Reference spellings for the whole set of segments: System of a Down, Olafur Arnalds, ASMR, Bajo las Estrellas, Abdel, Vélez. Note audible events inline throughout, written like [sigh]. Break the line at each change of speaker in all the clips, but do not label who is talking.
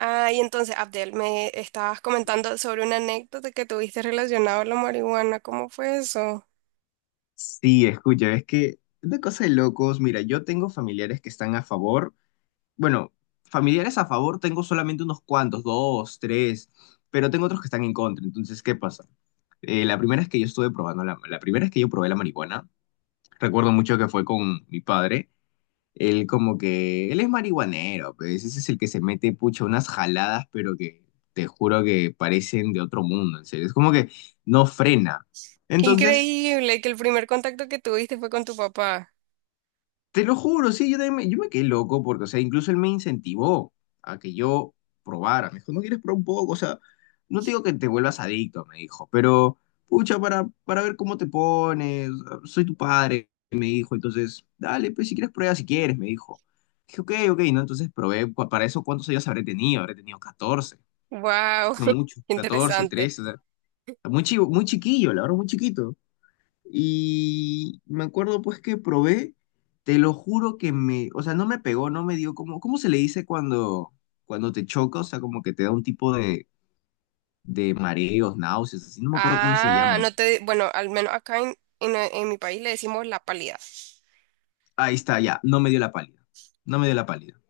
Ah, y entonces, Abdel, me estabas comentando sobre una anécdota que tuviste relacionada a la marihuana. ¿Cómo fue eso?
Sí, escucha, es que es una cosa de locos. Mira, yo tengo familiares que están a favor. Bueno, familiares a favor tengo solamente unos cuantos, dos, tres, pero tengo otros que están en contra. Entonces, ¿qué pasa? La primera es que yo probé la marihuana. Recuerdo mucho que fue con mi padre. Él como que él es marihuanero, pues ese es el que se mete pucha unas jaladas, pero que te juro que parecen de otro mundo, en serio. Es como que no frena.
Qué
Entonces,
increíble que el primer contacto que tuviste fue con tu papá.
te lo juro, sí, yo me quedé loco porque, o sea, incluso él me incentivó a que yo probara. Me dijo, ¿no quieres probar un poco? O sea, no te digo que te vuelvas adicto, me dijo, pero, pucha, para ver cómo te pones, soy tu padre, me dijo, entonces, dale, pues si quieres prueba, si quieres, me dijo. Dije, ok, ok, ¿no? Entonces probé, para eso, ¿cuántos años habré tenido? Habré tenido 14,
Wow,
no
[laughs]
mucho, 14,
interesante.
13. O sea, muy chivo, muy chiquillo, la verdad, muy chiquito. Y me acuerdo pues que probé, te lo juro que me, o sea, no me pegó, no me dio como, ¿cómo se le dice cuando, te choca? O sea, como que te da un tipo de mareos, náuseas, así, no me acuerdo cómo se
Ah,
llama. Ahí
no te, bueno, al menos acá en mi país le decimos la pálida.
está, ya, no me dio la pálida, no me dio la pálida.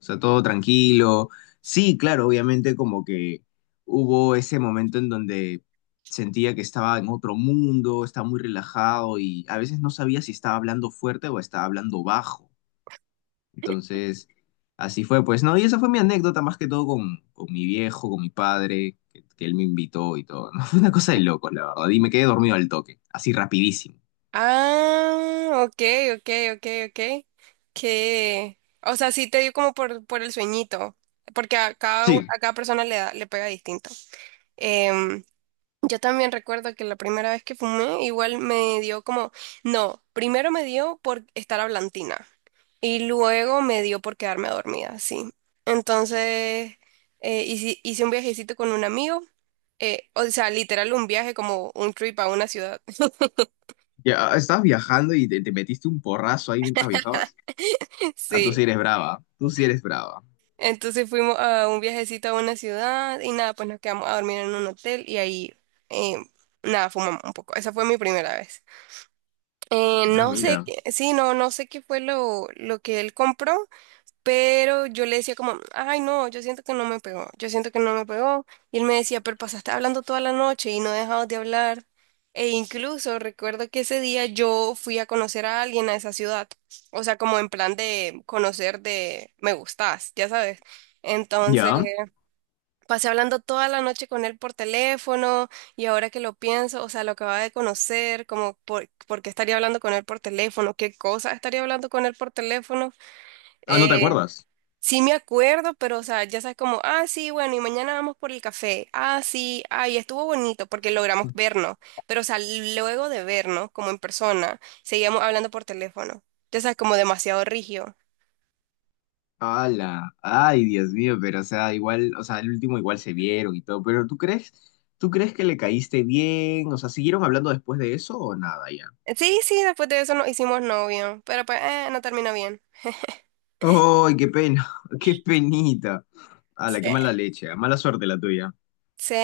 O sea, todo tranquilo. Sí, claro, obviamente como que hubo ese momento en donde sentía que estaba en otro mundo, estaba muy relajado y a veces no sabía si estaba hablando fuerte o estaba hablando bajo. Entonces, así fue, pues, ¿no? Y esa fue mi anécdota más que todo con mi viejo, con mi padre, que él me invitó y todo, ¿no? [laughs] Fue una cosa de locos, la verdad. Y me quedé dormido al toque, así rapidísimo.
Ah, ok, ok, ok, ok. Que, o sea, sí te dio como por el sueñito, porque a cada,
Sí,
a cada persona le da, le pega distinto. Em, Yo también recuerdo que la primera vez que fumé, igual me dio como, no, primero me dio por estar hablantina y luego me dio por quedarme dormida, sí. Entonces, hice un viajecito con un amigo, o sea, literal un viaje como un trip a una ciudad.
ya estabas viajando y te metiste un porrazo ahí mientras viajabas.
[laughs]
Ah, tú
Sí.
sí eres brava, tú sí eres brava.
Entonces fuimos a un viajecito a una ciudad y nada, pues nos quedamos a dormir en un hotel y ahí, eh, nada, fumamos un poco. Esa fue mi primera vez.
Ah,
No sé,
mira.
sí, no, no sé qué fue lo que él compró, pero yo le decía como, ay, no, yo siento que no me pegó, yo siento que no me pegó. Y él me decía, pero pasaste hablando toda la noche y no dejabas de hablar. E incluso recuerdo que ese día yo fui a conocer a alguien a esa ciudad, o sea, como en plan de conocer de me gustas, ya sabes. Entonces,
¿Ya?
pasé hablando toda la noche con él por teléfono y ahora que lo pienso, o sea, lo acababa de conocer, como por qué estaría hablando con él por teléfono, qué cosa estaría hablando con él por teléfono.
Ah, ¿no te
Eh,
acuerdas?
sí me acuerdo, pero o sea, ya sabes como, ah, sí, bueno, y mañana vamos por el café. Ah, sí, ay, estuvo bonito porque logramos vernos, pero o sea, luego de vernos como en persona, seguíamos hablando por teléfono. Ya sabes, como demasiado rígido.
Hala, ay, Dios mío, pero o sea, igual, o sea, el último igual se vieron y todo, pero ¿tú crees que le caíste bien? O sea, ¿siguieron hablando después de eso o nada?
Sí, sí, después de eso nos hicimos novio, pero pues no terminó bien.
¡Ay, qué pena! [laughs] ¡Qué penita! ¡Hala, qué mala
Sí.
leche! ¿Eh? Mala suerte la tuya.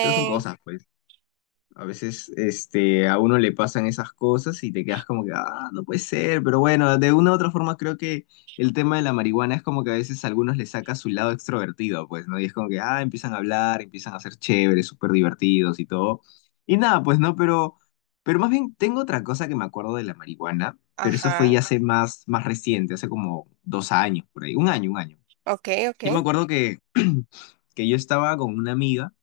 Pero son cosas, pues. A veces este, a uno le pasan esas cosas y te quedas como que, ah, no puede ser. Pero bueno, de una u otra forma creo que el tema de la marihuana es como que a veces a algunos le saca su lado extrovertido, pues, ¿no? Y es como que, ah, empiezan a hablar, empiezan a ser chéveres, súper divertidos y todo. Y nada, pues, ¿no? Pero más bien tengo otra cosa que me acuerdo de la marihuana, pero eso fue
Ajá,
ya hace más, más reciente, hace como 2 años, por ahí. 1 año, 1 año.
ok, ok.
Yo me acuerdo que, [clears throat] que yo estaba con una amiga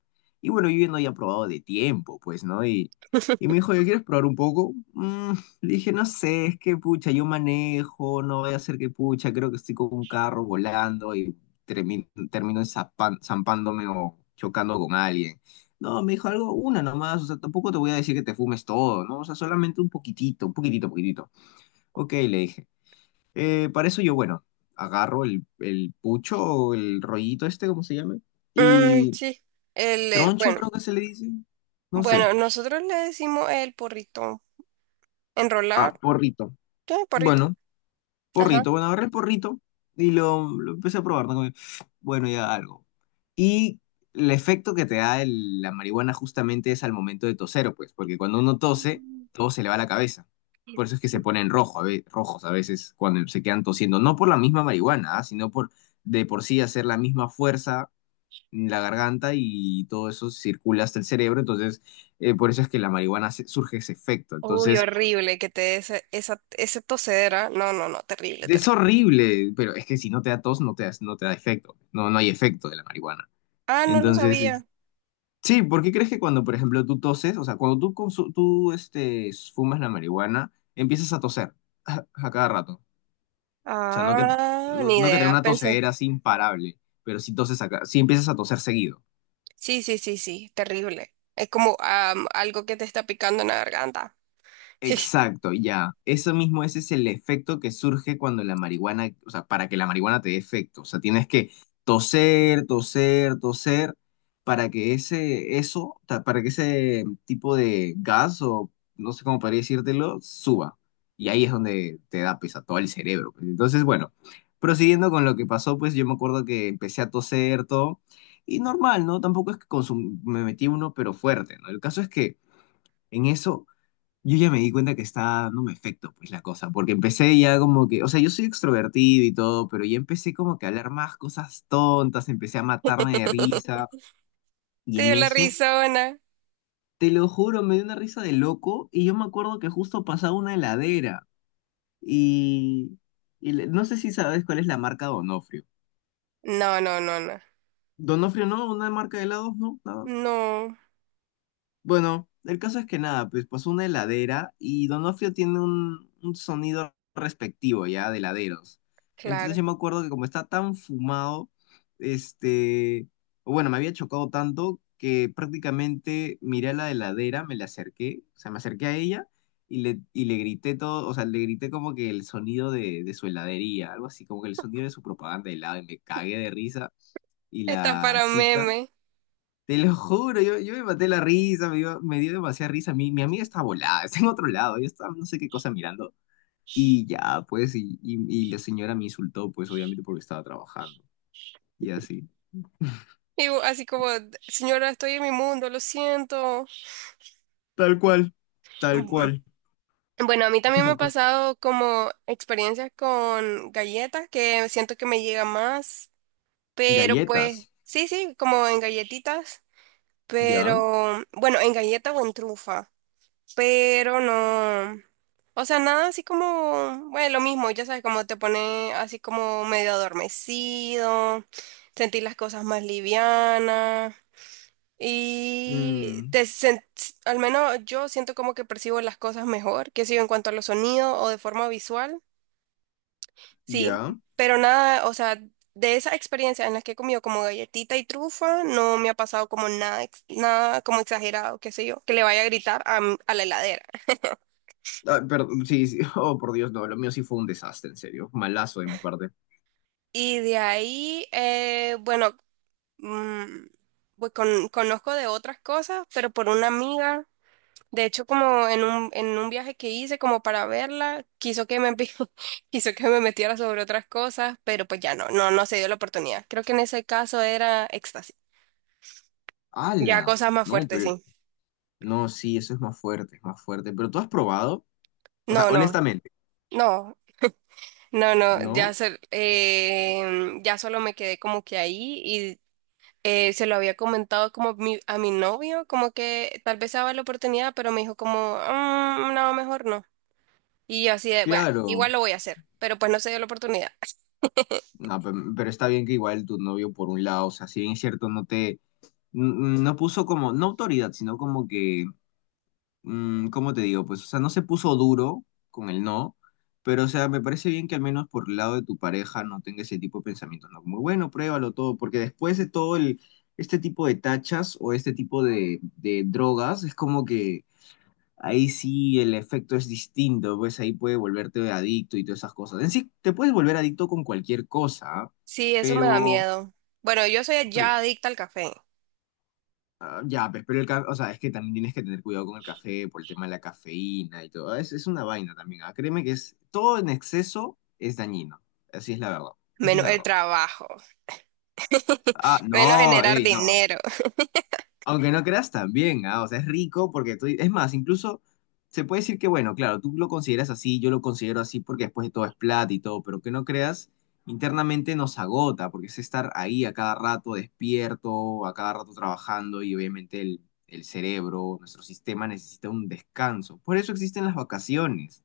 y bueno, yo ya no había probado de tiempo, pues, ¿no? Y me
[laughs]
dijo, ¿yo quieres probar un poco? Mm, le dije, no sé, es que pucha, yo manejo, no voy a hacer que pucha, creo que estoy con un carro volando y termino zampándome o chocando con alguien. No, me dijo algo, una nomás, o sea, tampoco te voy a decir que te fumes todo, ¿no? O sea, solamente un poquitito, poquitito. Ok, le dije. Para eso yo, bueno, agarro el pucho o el rollito este, cómo se llame,
Mm,
y
sí,
troncho
bueno,
creo que se le dice, no sé.
bueno, nosotros le decimos el porrito, enrolar,
Ah, porrito.
sí, porrito,
Bueno,
ajá.
porrito. Bueno, agarré el porrito y lo empecé a probar, ¿no? Como que, bueno, ya algo. Y el efecto que te da el- la marihuana justamente es al momento de toser, pues, porque cuando uno tose, todo se le va a la cabeza. Por eso es que se ponen rojo, rojos a veces cuando se quedan tosiendo, no por la misma marihuana, ah, sino por de por sí hacer la misma fuerza en la garganta y todo eso circula hasta el cerebro, entonces, por eso es que la marihuana surge ese efecto.
Uy,
Entonces,
horrible que te dé esa, esa tosedera, no, no, no, terrible,
es
terrible.
horrible, pero es que si no te da tos, no te da, no te da efecto, no, no hay efecto de la marihuana.
Ah, no lo
Entonces, es-
sabía.
sí, ¿por qué crees que cuando, por ejemplo, tú toses, o sea, cuando tú, tú este, fumas la marihuana, empiezas a toser [laughs] a cada rato? O sea, no que,
Ah,
no,
ni
no que tenga
idea,
una
pensé.
tosedera así imparable, pero sí toses acá, sí empiezas a toser seguido.
Sí, sí, sí, sí, terrible. Es como algo que te está picando en la garganta.
Exacto, ya. Eso mismo, ese es el efecto que surge cuando la marihuana, o sea, para que la marihuana te dé efecto. O sea, tienes que toser, toser, toser, para que ese, eso, para que ese tipo de gas, o no sé cómo podría decírtelo, suba. Y ahí es donde te da pesa todo el cerebro, pues. Entonces, bueno, prosiguiendo con lo que pasó, pues yo me acuerdo que empecé a toser todo. Y normal, ¿no? Tampoco es que me metí uno, pero fuerte, ¿no? El caso es que en eso yo ya me di cuenta que está dándome efecto, pues la cosa, porque empecé ya como que, o sea, yo soy extrovertido y todo, pero ya empecé como que a hablar más cosas tontas, empecé a matarme de
[laughs]
risa, y
Te
en
dio la
eso,
risa. No,
te lo juro, me dio una risa de loco, y yo me acuerdo que justo pasaba una heladera, y, y le- no sé si sabes cuál es la marca Donofrio.
no, no, no.
Donofrio no, una marca de helados, no.
No,
Bueno, el caso es que nada, pues pasó una heladera y Donofrio tiene un sonido respectivo ya de heladeros. Entonces
claro.
yo me acuerdo que como está tan fumado, este, bueno, me había chocado tanto que prácticamente miré a la heladera, me le acerqué, o sea, me acerqué a ella y le grité todo, o sea, le grité como que el sonido de su heladería, algo así, como que el sonido de su propaganda de helado y me cagué de risa y
Está
la
para
chica,
meme.
te lo juro, yo me maté la risa, me dio demasiada risa. Mi amiga está volada, [laughs] está en otro lado, yo estaba no sé qué cosa mirando. Y ya, pues, y la señora me insultó, pues, obviamente porque estaba trabajando. Y así.
Y así como, señora, estoy en mi mundo, lo siento.
Tal cual, tal
Bu-
cual.
Bueno, a mí
[laughs]
también me ha
Una cosa.
pasado como experiencias con galletas que siento que me llega más, pero pues
Galletas,
sí, sí, como en galletitas,
¿ya?
pero bueno, en galleta o en trufa, pero no. O sea, nada así como, bueno, lo mismo, ya sabes, como te pone así como medio adormecido, sentir las cosas más livianas. Y
Mm,
al menos yo siento como que percibo las cosas mejor, que sé yo, en cuanto a los sonidos o de forma visual. Sí,
¿ya?
pero nada, o sea, de esas experiencias en las que he comido como galletita y trufa, no me ha pasado como nada, nada como exagerado, qué sé yo, que le vaya a gritar a, a la heladera.
Ah, perdón, sí, sí. [laughs] Oh, por Dios, no, lo mío sí fue un desastre, en serio. Malazo de mi parte.
Y de ahí, bueno, mm, pues conozco de otras cosas, pero por una amiga. De hecho, como en un viaje que hice como para verla, quiso [laughs] quiso que me metiera sobre otras cosas, pero pues ya no, no, no se dio la oportunidad. Creo que en ese caso era éxtasis. Ya
¡Hala!
cosas más
No,
fuertes,
pero...
sí.
No, sí, eso es más fuerte, es más fuerte. Pero tú has probado, o sea,
No, no,
honestamente,
no, no, no,
¿no?
ya, ya solo me quedé como que ahí y se lo había comentado como a mi novio, como que tal vez se daba la oportunidad, pero me dijo como, "Mm, no, mejor no." Y yo así de, bueno, igual
Claro.
lo voy a hacer, pero pues no se dio la oportunidad.
No, pe- pero está bien que igual tu novio, por un lado, o sea, si bien es cierto, no te, no puso como, no autoridad, sino como que, mm, ¿cómo te digo? Pues, o sea, no se puso duro con el no, pero, o sea, me parece bien que al menos por el lado de tu pareja no tenga ese tipo de pensamientos, ¿no? Como, bueno, pruébalo todo, porque después de todo el, este tipo de tachas o este tipo de drogas, es como que ahí sí el efecto es distinto, pues ahí puede volverte adicto y todas esas cosas. En sí, te puedes volver adicto con cualquier cosa, ¿ah?
Sí, eso me da
pero,
miedo. Bueno, yo soy ya
pero,
adicta al café.
ah, ya, pues, pero el café, o sea, es que también tienes que tener cuidado con el café por el tema de la cafeína y todo. Es una vaina también, ¿ah? Créeme que es, todo en exceso es dañino. Así es la verdad. Esa es
Menos
la
el
verdad.
trabajo,
Ah,
menos
no,
generar
ey, no.
dinero. [laughs]
Aunque no creas también, ah, o sea, es rico porque tú, es más, incluso se puede decir que, bueno, claro, tú lo consideras así, yo lo considero así porque después de todo es plata y todo, pero que no creas, internamente nos agota porque es estar ahí a cada rato despierto, a cada rato trabajando y obviamente el cerebro, nuestro sistema necesita un descanso. Por eso existen las vacaciones.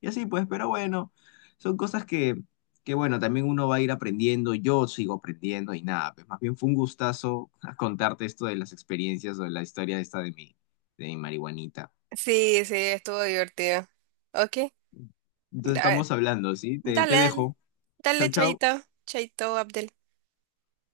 Y así pues, pero bueno, son cosas que bueno, también uno va a ir aprendiendo, yo sigo aprendiendo y nada, pues más bien fue un gustazo [laughs] contarte esto de las experiencias o de la historia esta de mi marihuanita.
Sí, sí, estuvo divertido. Ok,
Entonces
da-
estamos hablando, ¿sí? Te
dale, dale.
dejo.
Dale,
Chau, chau.
Chaito, Chaito, Abdel.